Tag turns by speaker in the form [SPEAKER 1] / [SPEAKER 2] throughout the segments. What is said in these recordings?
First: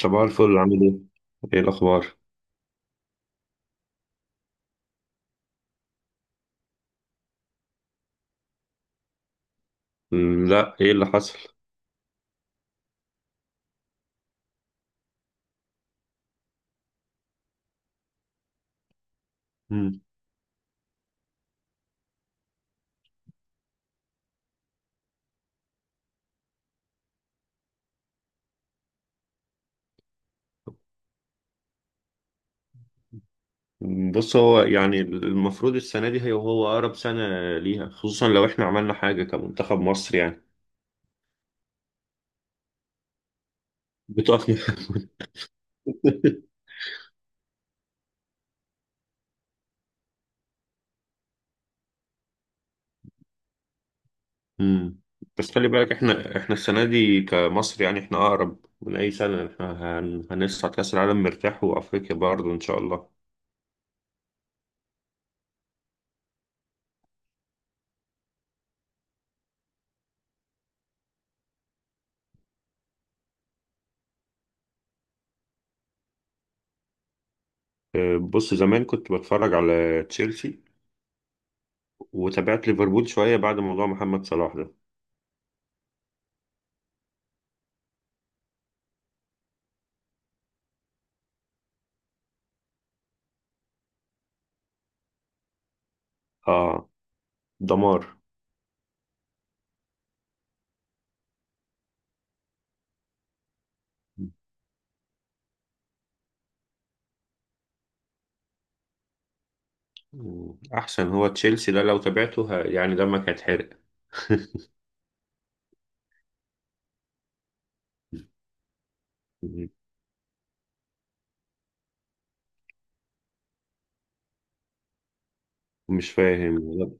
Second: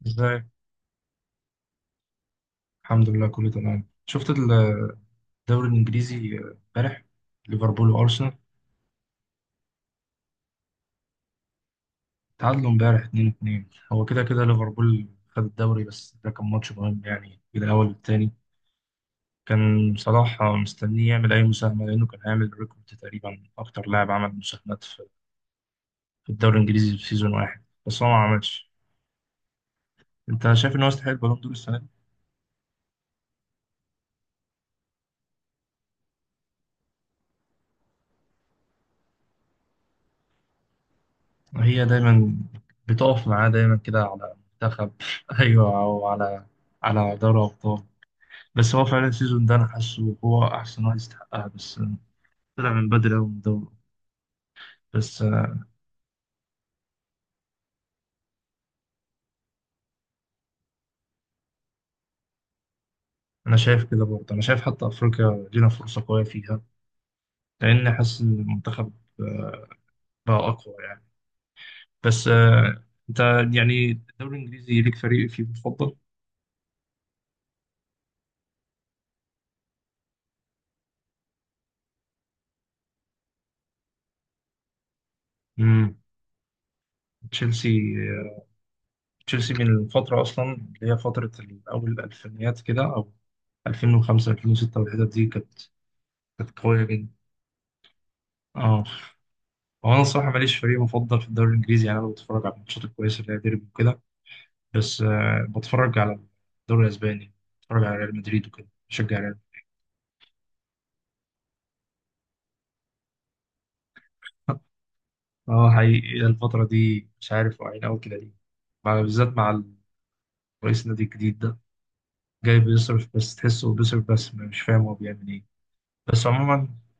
[SPEAKER 1] صباح
[SPEAKER 2] ازاي.
[SPEAKER 1] الفل، عامل ايه؟ ايه الأخبار؟
[SPEAKER 2] الحمد لله كله تمام. شفت الدوري الانجليزي امبارح، ليفربول وارسنال
[SPEAKER 1] لا، ايه اللي حصل؟
[SPEAKER 2] تعادلوا امبارح 2-2. هو كده كده ليفربول خد الدوري، بس ده كان ماتش مهم يعني كده اول التاني. كان
[SPEAKER 1] مم.
[SPEAKER 2] صلاح مستنيه يعمل اي مساهمه لانه كان هيعمل ريكورد تقريبا اكتر لاعب عمل مساهمات في الدوري الانجليزي في سيزون واحد، بس هو ما عملش. انت شايف ان هو يستحق البالون دور السنه دي؟
[SPEAKER 1] بص، هو يعني المفروض السنة دي هي هو أقرب سنة ليها، خصوصا لو احنا عملنا حاجة كمنتخب مصر يعني.
[SPEAKER 2] هي دايما بتقف معاه دايما كده على
[SPEAKER 1] بتقفنا.
[SPEAKER 2] منتخب ايوه او على على دوري ابطال. بس هو فعلا السيزون ده انا حاسه هو احسن واحد يستحقها، بس طلع من بدري قوي من الدوري.
[SPEAKER 1] مم.
[SPEAKER 2] بس
[SPEAKER 1] بس خلي بالك، احنا السنة دي كمصر يعني احنا أقرب من أي سنة. احنا هنصعد كأس العالم مرتاح، وأفريقيا برضه إن شاء الله.
[SPEAKER 2] انا شايف كده برضه، انا شايف حتى افريقيا لينا فرصه قويه فيها لان حاسس إن المنتخب آه، بقى اقوى يعني. بس انت يعني الدوري الانجليزي ليك فريق فيه مفضل؟
[SPEAKER 1] أه، بص، زمان كنت بتفرج على تشيلسي، وتابعت ليفربول شوية بعد موضوع محمد صلاح ده.
[SPEAKER 2] امم تشيلسي. تشيلسي من الفتره اصلا اللي هي فتره اول الالفينيات كده او 2005 2006، والحتت دي كانت قويه
[SPEAKER 1] اه،
[SPEAKER 2] جدا.
[SPEAKER 1] دمار.
[SPEAKER 2] اه. هو انا الصراحه ماليش فريق مفضل في الدوري الانجليزي يعني، انا بتفرج على الماتشات الكويسه اللي هي ديربي وكده. بس بتفرج على الدوري الاسباني، بتفرج على ريال مدريد وكده بشجع ريال.
[SPEAKER 1] مم. احسن هو تشيلسي ده لو تابعته يعني دمك هيتحرق.
[SPEAKER 2] اه حقيقي الفتره دي مش عارف واقعين قوي كده ليه، بالذات مع
[SPEAKER 1] مم.
[SPEAKER 2] رئيس النادي الجديد ده جاي بيصرف، بس تحسه بيصرف بس مش فاهم هو بيعمل ايه.
[SPEAKER 1] مش
[SPEAKER 2] بس
[SPEAKER 1] فاهم،
[SPEAKER 2] عموما،
[SPEAKER 1] لا.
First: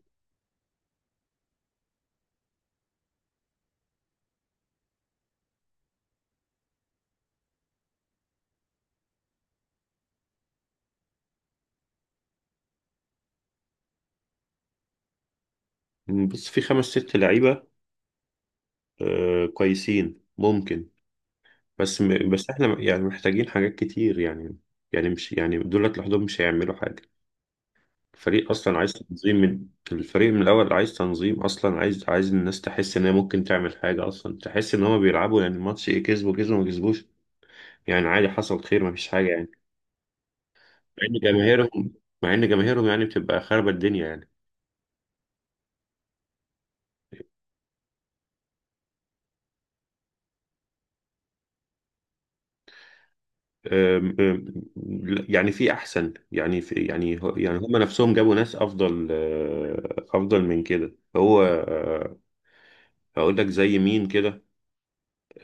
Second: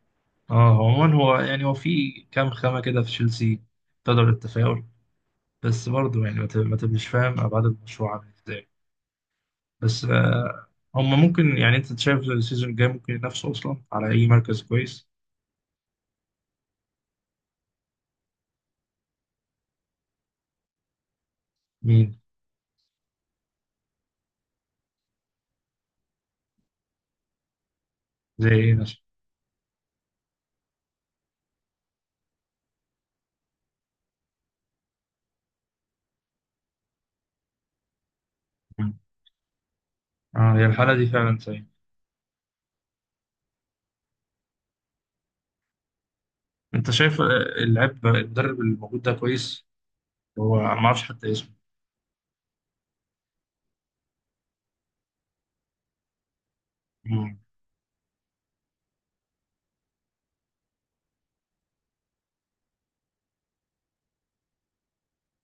[SPEAKER 2] اه عموما هو يعني هو في كام خامه كده في تشيلسي تقدر التفاؤل، بس برضه يعني ما تبقاش فاهم ابعاد المشروع عامل ازاي. بس هم ممكن، يعني انت شايف السيزون الجاي ممكن ينافسوا اصلا على اي مركز كويس؟
[SPEAKER 1] مم. بس في خمس ست لعيبة آه كويسين ممكن.
[SPEAKER 2] مين؟
[SPEAKER 1] بس احنا يعني محتاجين حاجات كتير يعني. يعني مش يعني دولت لوحدهم مش هيعملوا حاجة.
[SPEAKER 2] زي
[SPEAKER 1] الفريق
[SPEAKER 2] ايه
[SPEAKER 1] اصلا عايز
[SPEAKER 2] مثلا؟
[SPEAKER 1] تنظيم، من الفريق من الاول عايز تنظيم اصلا، عايز الناس تحس ان هي ممكن تعمل حاجة اصلا، تحس ان هما بيلعبوا. يعني الماتش ايه، كسبوا كسبوا ما كسبوش، يعني عادي، حصل خير، ما فيش حاجة يعني.
[SPEAKER 2] اه هي الحالة دي
[SPEAKER 1] مع ان
[SPEAKER 2] فعلا سيئة.
[SPEAKER 1] جماهيرهم، يعني بتبقى خاربة الدنيا يعني.
[SPEAKER 2] انت شايف اللاعب المدرب الموجود ده كويس؟ هو أنا ما اعرفش حتى اسمه.
[SPEAKER 1] أم- أم- لا، يعني في احسن يعني،
[SPEAKER 2] مم.
[SPEAKER 1] يعني هم نفسهم جابوا ناس افضل، افضل من كده، هو. هقول لك زي مين كده.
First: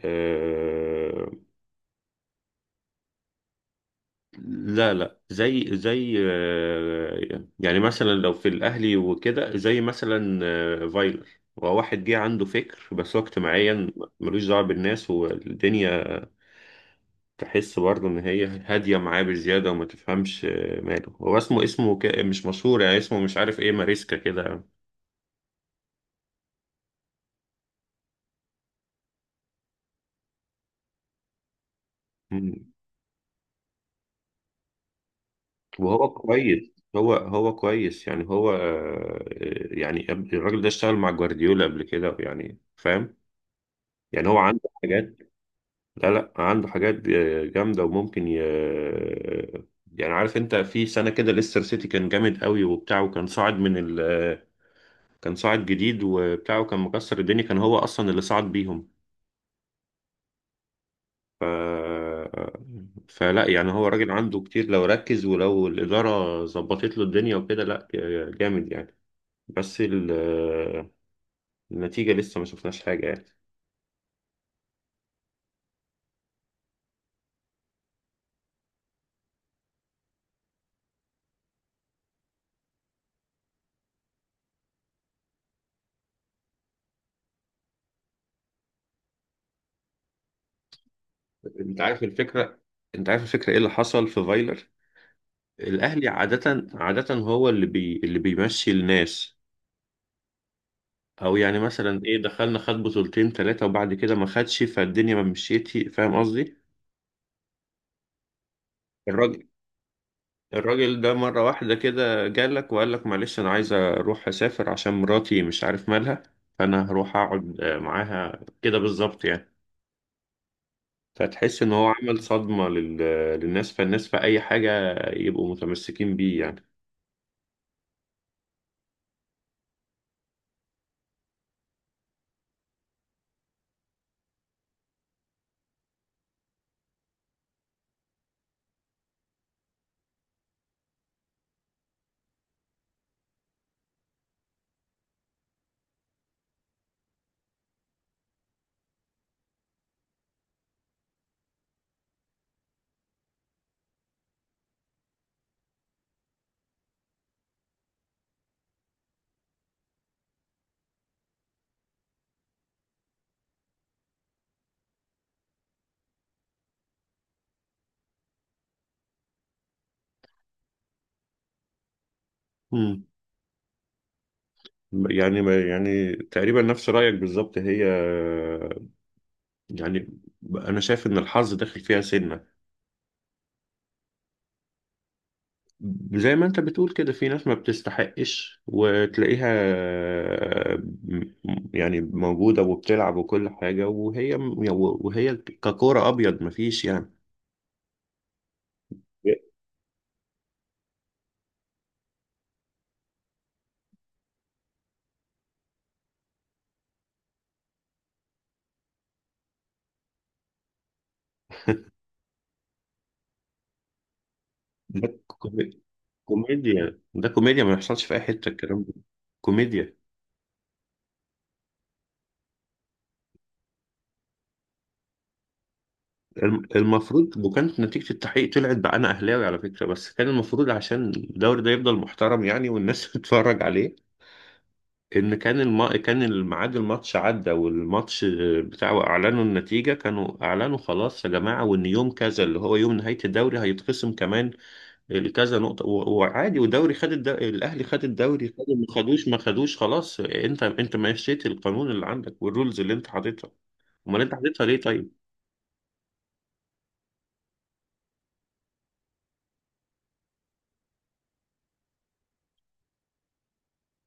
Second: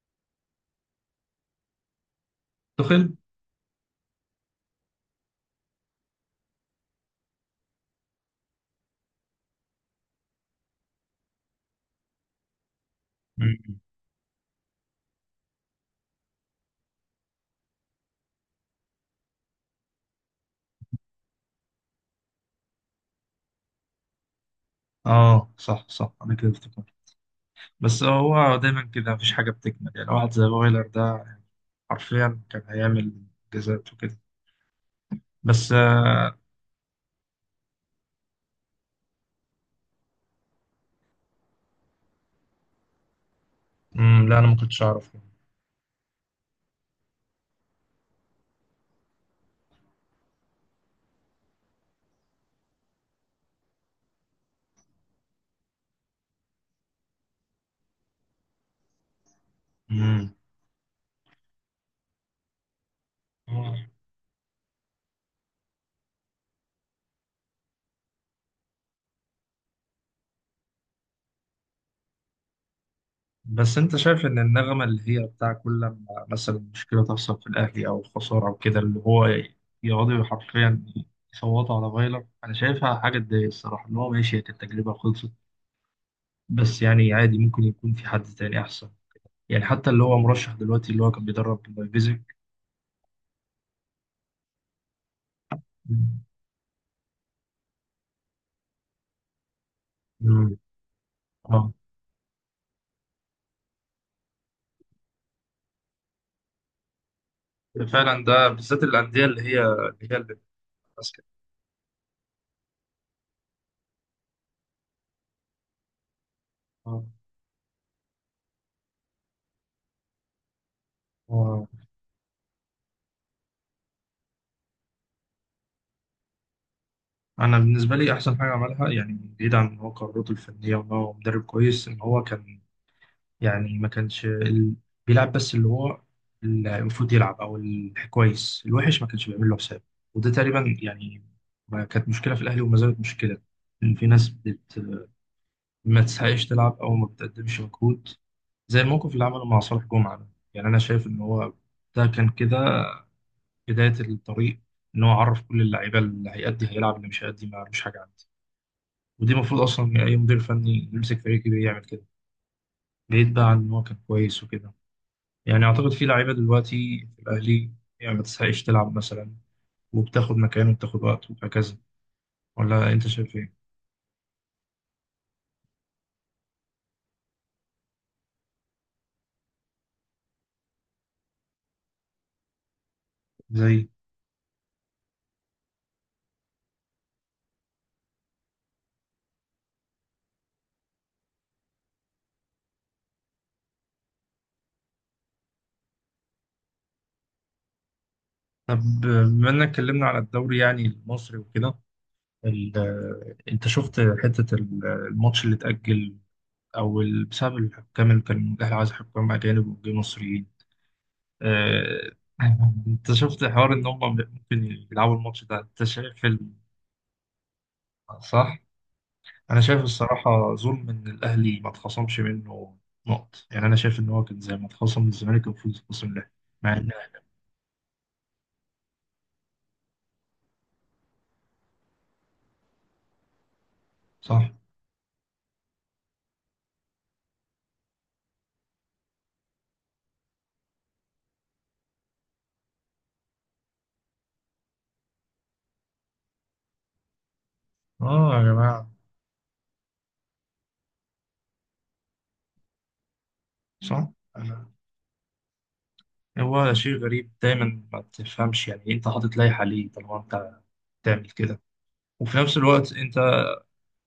[SPEAKER 1] آه،
[SPEAKER 2] تخل.
[SPEAKER 1] لا لا، زي زي يعني مثلا لو في الاهلي وكده، زي مثلا فايلر. هو واحد جه عنده فكر، بس هو
[SPEAKER 2] مم.
[SPEAKER 1] اجتماعيا ملوش دعوه بالناس والدنيا. تحس برضه ان هي هاديه معاه بزياده، وما تفهمش ماله. هو اسمه، مش مشهور يعني، اسمه مش عارف ايه، ماريسكا كده.
[SPEAKER 2] اه صح صح انا كده افتكرت، بس هو دايما كده مفيش حاجة بتكمل يعني واحد زي فايلر ده حرفيا كان
[SPEAKER 1] مم.
[SPEAKER 2] هيعمل انجازات وكده. بس
[SPEAKER 1] وهو كويس، هو كويس يعني، هو. يعني الراجل ده اشتغل مع جوارديولا قبل كده يعني، فاهم.
[SPEAKER 2] مم،
[SPEAKER 1] يعني
[SPEAKER 2] لا
[SPEAKER 1] هو
[SPEAKER 2] انا ما
[SPEAKER 1] عنده
[SPEAKER 2] كنتش اعرف.
[SPEAKER 1] حاجات. لا لا، عنده حاجات جامده، وممكن يعني عارف انت في سنه كده ليستر سيتي كان جامد قوي وبتاع، وكان صاعد من كان صاعد جديد وبتاع، وكان مكسر الدنيا، كان هو اصلا اللي صعد بيهم.
[SPEAKER 2] مم.
[SPEAKER 1] ف... فلا، يعني هو راجل عنده كتير، لو ركز ولو الإدارة ظبطت له الدنيا وكده، لا جامد يعني. بس ال- النتيجة لسه ما شفناش حاجة يعني.
[SPEAKER 2] بس انت شايف ان النغمه اللي هي بتاع كل لما مثلا مشكله تحصل في الاهلي او خساره او كده اللي هو يقعدوا حرفيا يصوتوا على فايلر، انا شايفها حاجه تضايق الصراحه، ان هو ماشي، هي كانت تجربه خلصت، بس يعني عادي ممكن يكون في حد تاني احسن، يعني حتى اللي هو مرشح دلوقتي اللي هو كان بيدرب
[SPEAKER 1] انت عارف
[SPEAKER 2] لايبزيج.
[SPEAKER 1] الفكرة انت عارف الفكرة ايه اللي حصل في فايلر. الاهلي عادة هو اللي اللي بيمشي الناس.
[SPEAKER 2] مم.
[SPEAKER 1] او يعني
[SPEAKER 2] اه
[SPEAKER 1] مثلا ايه، دخلنا خد بطولتين ثلاثة وبعد كده ما خدش، فالدنيا ما مشيتي، فاهم قصدي.
[SPEAKER 2] فعلا ده بالذات الانديه اللي
[SPEAKER 1] الراجل
[SPEAKER 2] هي اللي هي اللي
[SPEAKER 1] الراجل ده
[SPEAKER 2] ماسكه.
[SPEAKER 1] مرة واحدة كده جالك وقال لك معلش، أنا عايز أروح أسافر عشان مراتي مش عارف مالها، فأنا
[SPEAKER 2] اه.
[SPEAKER 1] هروح أقعد معاها كده بالظبط يعني. فتحس
[SPEAKER 2] آه.
[SPEAKER 1] إن هو عمل صدمة للناس، فالناس في أي حاجة يبقوا متمسكين بيه يعني.
[SPEAKER 2] انا بالنسبه لي احسن حاجه عملها يعني، بعيد عن ان هو قدراته الفنيه وان هو مدرب كويس، ان هو كان، يعني ما كانش بيلعب بس اللي هو اللي المفروض يلعب او الكويس الوحش ما كانش بيعمل له حساب، وده تقريبا يعني ما كانت مشكله في الاهلي وما زالت مشكله ان في ناس ما تسعيش تلعب او ما بتقدمش مجهود، زي الموقف اللي عمله مع صالح جمعه ده. يعني انا شايف ان هو ده كان كده بدايه الطريق، ان هو عرف كل اللعيبه اللي هيأدي هيلعب اللي مش هيأدي ما مش حاجه عندي، ودي المفروض اصلا اي مدير فني يمسك فريق كبير يعمل كده، بعيد بقى عن ان هو كان كويس وكده. يعني اعتقد في لعيبه دلوقتي في الاهلي، يعني ما تستحقش تلعب مثلا، وبتاخد مكانه وبتاخد وقته وهكذا، ولا
[SPEAKER 1] مم.
[SPEAKER 2] انت شايف ايه؟
[SPEAKER 1] يعني، يعني تقريبا نفس رأيك بالظبط هي، يعني أنا شايف إن الحظ داخل فيها سنة.
[SPEAKER 2] زي.
[SPEAKER 1] زي ما انت بتقول كده في ناس ما بتستحقش وتلاقيها م- يعني موجودة وبتلعب وكل حاجة، وهي، وهي ككورة أبيض مفيش يعني.
[SPEAKER 2] طب بما انك اتكلمنا على الدوري يعني المصري وكده، انت شفت حته الماتش اللي اتاجل او بسبب الحكام، اللي كان الاهلي عايز حكام اجانب وجه مصريين، آه، انت شفت حوار ان هم ممكن يلعبوا
[SPEAKER 1] ده
[SPEAKER 2] الماتش ده؟
[SPEAKER 1] كومي-
[SPEAKER 2] انت شايف
[SPEAKER 1] كوميديا، ده كوميديا، ما يحصلش في أي حتة
[SPEAKER 2] صح؟
[SPEAKER 1] الكلام ده.
[SPEAKER 2] انا شايف
[SPEAKER 1] كوميديا.
[SPEAKER 2] الصراحه ظلم ان الاهلي ما اتخصمش منه نقط، يعني انا شايف ان هو كان زي ما اتخصم من الزمالك كان المفروض يتخصم له. مع ان.
[SPEAKER 1] المفروض. وكانت نتيجة التحقيق طلعت، بقى أنا أهلاوي على فكرة، بس كان المفروض عشان الدوري ده يفضل محترم يعني والناس تتفرج عليه.
[SPEAKER 2] صح.
[SPEAKER 1] ان كان كان الميعاد، الماتش عدى، والماتش بتاعه اعلنوا النتيجه، كانوا اعلنوا خلاص يا جماعه، وان يوم كذا اللي هو يوم نهايه الدوري هيتخصم كمان كذا نقطه وعادي. ودوري خد الاهلي خد
[SPEAKER 2] اه يا
[SPEAKER 1] الدوري، خد ما
[SPEAKER 2] جماعه
[SPEAKER 1] خدوش ما خدوش خلاص. انت مشيت القانون اللي عندك والرولز اللي انت حاططها.
[SPEAKER 2] صح.
[SPEAKER 1] امال انت حاططها
[SPEAKER 2] انا.
[SPEAKER 1] ليه طيب؟
[SPEAKER 2] هو شيء غريب دايما ما تفهمش يعني إيه، انت حاطط لائحه ليه طالما انت تعمل كده، وفي نفس الوقت انت،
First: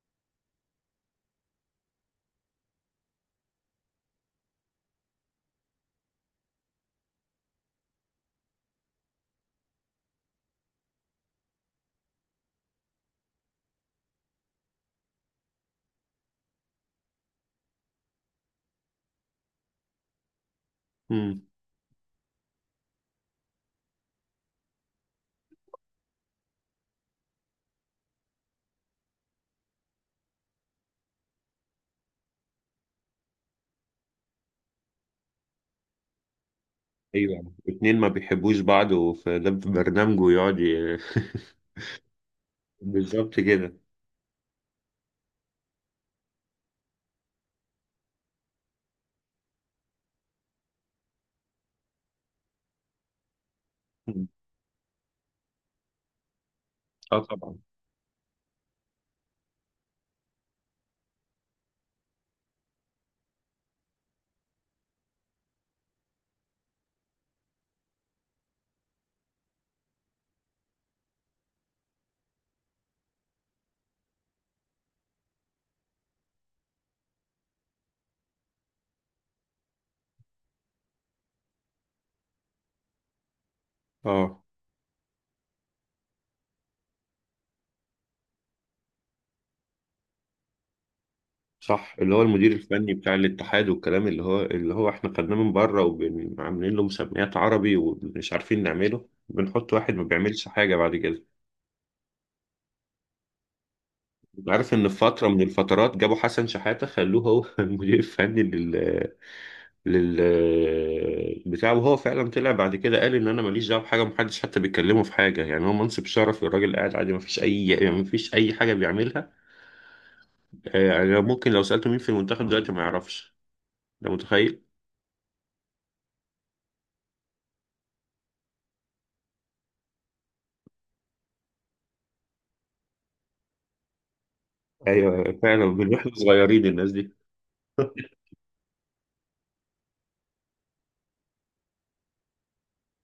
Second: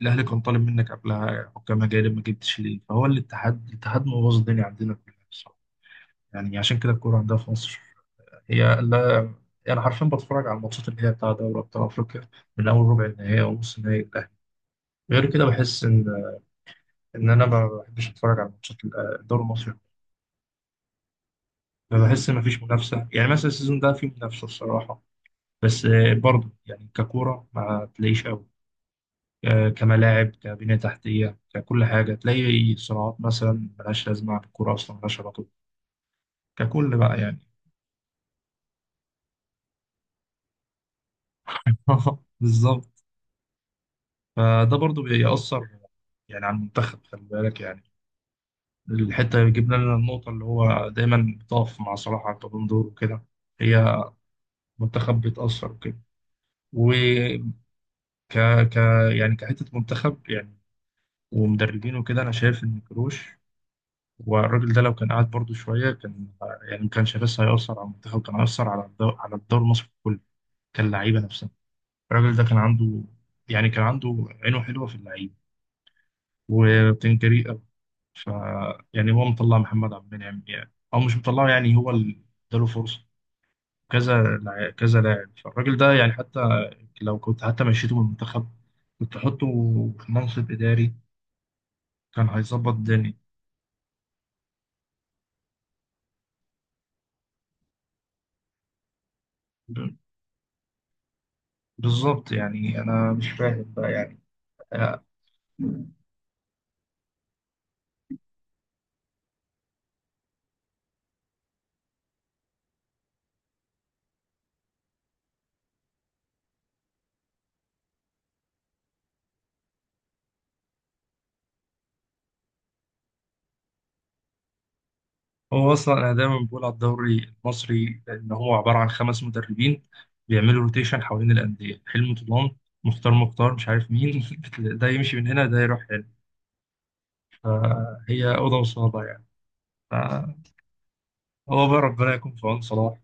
[SPEAKER 2] الاهلي كان طالب منك قبلها حكام اجانب ما جبتش ليه، فهو الاتحاد مبوظ الدنيا عندنا كلها بصراحة. يعني عشان كده الكوره عندها في مصر هي لا، يعني حرفيا بتفرج على الماتشات اللي هي بتاع دوري أبطال أفريقيا من أول ربع النهائي أو نص النهائي للأهلي، غير كده بحس إن أنا ما بحبش أتفرج على ماتشات الدوري المصري.
[SPEAKER 1] امم.
[SPEAKER 2] بحس إن مفيش منافسة يعني، مثلا السيزون ده فيه منافسة الصراحة، بس برضه يعني ككورة ما تلاقيش أوي كملاعب كبنية تحتية ككل حاجة، تلاقي صناعات مثلا ملهاش لازمة عن الكورة أصلا ملهاش علاقة ككل بقى يعني.
[SPEAKER 1] ايوه، اتنين ما بيحبوش بعض، وفي ده في برنامجه يقعد
[SPEAKER 2] بالظبط.
[SPEAKER 1] بالظبط كده.
[SPEAKER 2] فده برضه بيأثر يعني على المنتخب خلي بالك يعني، الحتة جبنا لنا النقطة اللي هو دايما بتقف مع صلاح على البالون دور وكده، هي منتخب بيتأثر وكده، وك
[SPEAKER 1] اه طبعا.
[SPEAKER 2] ك يعني كحتة منتخب يعني ومدربين وكده. أنا شايف إن كروش والراجل ده لو كان قاعد برضه شوية كان، يعني ما كانش بس هيأثر على المنتخب كان هيأثر على على الدوري المصري كله، كان لعيبة نفسها. الراجل ده كان عنده، يعني كان عنده عينه حلوة في اللعيبة وبتنجري أوي. ف يعني هو مطلع محمد عبد المنعم، يعني أو مش مطلعه، يعني هو اللي اداله فرصة،
[SPEAKER 1] اه
[SPEAKER 2] كذا لاعب. فالراجل ده يعني حتى لو كنت حتى مشيته من المنتخب كنت تحطه في منصب إداري،
[SPEAKER 1] صح، اللي هو
[SPEAKER 2] كان
[SPEAKER 1] المدير
[SPEAKER 2] هيظبط
[SPEAKER 1] الفني بتاع
[SPEAKER 2] الدنيا.
[SPEAKER 1] الاتحاد، والكلام اللي هو احنا خدناه من بره، وعاملين له مسميات عربي ومش عارفين نعمله، بنحط واحد
[SPEAKER 2] ب-
[SPEAKER 1] ما بيعملش حاجة بعد كده.
[SPEAKER 2] بالظبط يعني أنا مش فاهم بقى يعني.
[SPEAKER 1] عارف ان في
[SPEAKER 2] آه،
[SPEAKER 1] فترة من الفترات جابوا حسن شحاتة خلوه هو المدير الفني لل لل بتاع. وهو فعلا طلع بعد كده قال ان انا ماليش دعوه بحاجه، محدش حتى بيتكلمه في حاجه يعني، هو منصب شرفي، الراجل قاعد عادي، ما فيش اي حاجه بيعملها. يعني ممكن لو سالته مين في المنتخب دلوقتي ما يعرفش، ده متخيل.
[SPEAKER 2] هو أصلا أنا دايما بقول على الدوري المصري إن هو عبارة عن خمس مدربين بيعملوا روتيشن حوالين الأندية، حلمي طولان، مختار مختار مش عارف مين. ده
[SPEAKER 1] ايوه،
[SPEAKER 2] يمشي من
[SPEAKER 1] أيوه،
[SPEAKER 2] هنا، ده
[SPEAKER 1] فعلا
[SPEAKER 2] يروح هنا.
[SPEAKER 1] بنروح صغيرين الناس دي.
[SPEAKER 2] فهي أوضة وصالة يعني. فهو بقى ربنا يكون في عون صلاح،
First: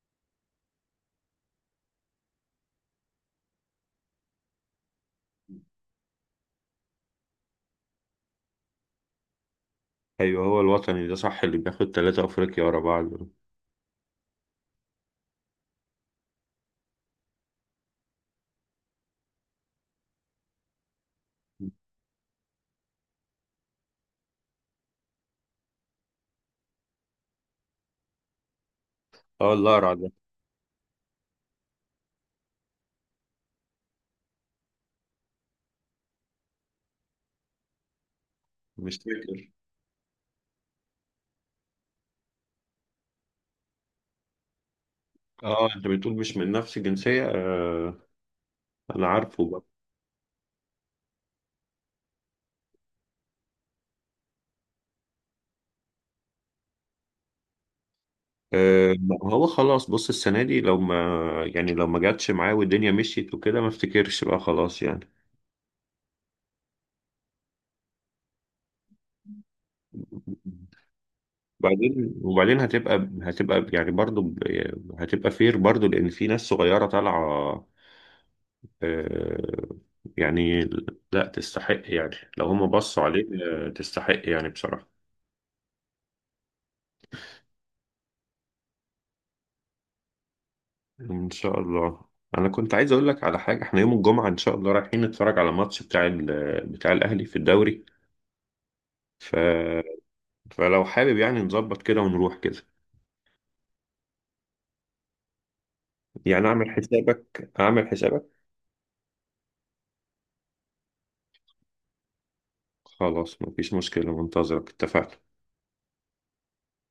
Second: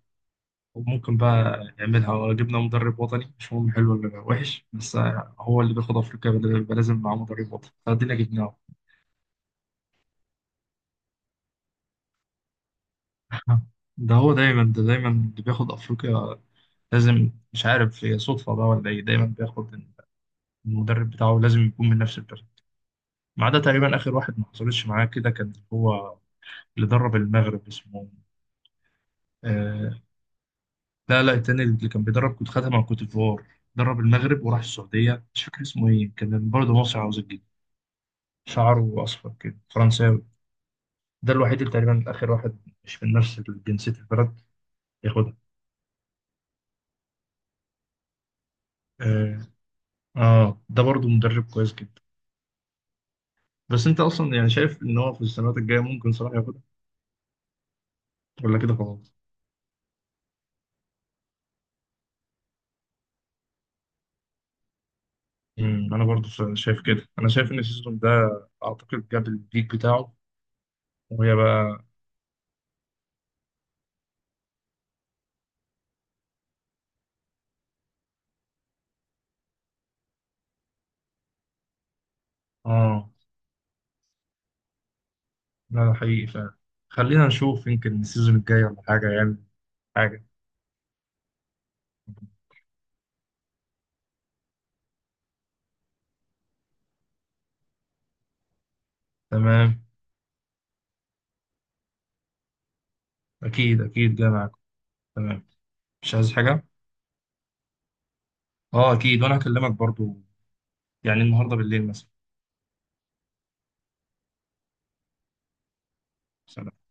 [SPEAKER 2] وممكن بقى يعملها لو جبنا مدرب وطني مش مهم حلو ولا وحش، بس هو اللي بياخد افريقيا، بيبقى لازم معاه مدرب وطني فادينا جبناه.
[SPEAKER 1] ايوه، هو الوطني ده صح اللي بياخد ثلاثة افريقيا ورا بعض.
[SPEAKER 2] ده دايما اللي بياخد افريقيا لازم، مش عارف هي صدفه بقى ولا ايه، دايما بياخد المدرب بتاعه لازم يكون من نفس البلد. ما عدا تقريبا اخر واحد ما حصلتش معاه كده، كان هو اللي درب المغرب اسمه
[SPEAKER 1] اه،
[SPEAKER 2] آه
[SPEAKER 1] الأقرع ده.
[SPEAKER 2] لا لا التاني اللي كان بيدرب كنت خدها مع كوت ديفوار، درب المغرب وراح السعوديه مش فاكر اسمه ايه، كان برضه مصري عاوز،
[SPEAKER 1] مش
[SPEAKER 2] شعره أصفر
[SPEAKER 1] فاكر.
[SPEAKER 2] كده فرنساوي، ده الوحيد اللي تقريبا آخر واحد مش من نفس جنسية البلد ياخدها.
[SPEAKER 1] اه انت بتقول مش من نفس الجنسية. انا
[SPEAKER 2] آه.
[SPEAKER 1] عارفه بقى.
[SPEAKER 2] آه ده برضو مدرب كويس جدا. بس أنت أصلا يعني شايف إن هو في السنوات الجاية ممكن صلاح ياخدها ولا كده
[SPEAKER 1] آه،
[SPEAKER 2] خلاص؟
[SPEAKER 1] ما هو خلاص. بص السنة دي لو ما، يعني لو ما جاتش معاه والدنيا مشيت وكده، ما افتكرش بقى خلاص يعني.
[SPEAKER 2] أنا برضو شايف كده، أنا شايف إن السيزون ده أعتقد جاب البيك بتاعه، وهي بقى.
[SPEAKER 1] بعدين هتبقى يعني برضو هتبقى فير برضو، لان في ناس صغيرة طالعة آه، يعني لا تستحق يعني لو هم بصوا
[SPEAKER 2] آه
[SPEAKER 1] عليه. آه، تستحق يعني بصراحة.
[SPEAKER 2] لا ده حقيقي فعلا، خلينا نشوف يمكن السيزون الجاي ولا حاجة يعني حاجة.
[SPEAKER 1] إن شاء الله. أنا كنت عايز أقول لك على حاجة. إحنا يوم الجمعة إن شاء الله رايحين نتفرج على ماتش بتاع بتاع الأهلي في الدوري. ف...
[SPEAKER 2] تمام.
[SPEAKER 1] فلو حابب يعني نظبط كده ونروح كده.
[SPEAKER 2] أكيد أكيد جاي معاكم، تمام، مش عايز
[SPEAKER 1] يعني
[SPEAKER 2] حاجة؟
[SPEAKER 1] أعمل حسابك، أعمل حسابك.
[SPEAKER 2] آه أكيد وأنا هكلمك برضو يعني النهاردة بالليل مثلا.
[SPEAKER 1] خلاص، مفيش مشكلة، منتظرك، اتفقنا.
[SPEAKER 2] سلام.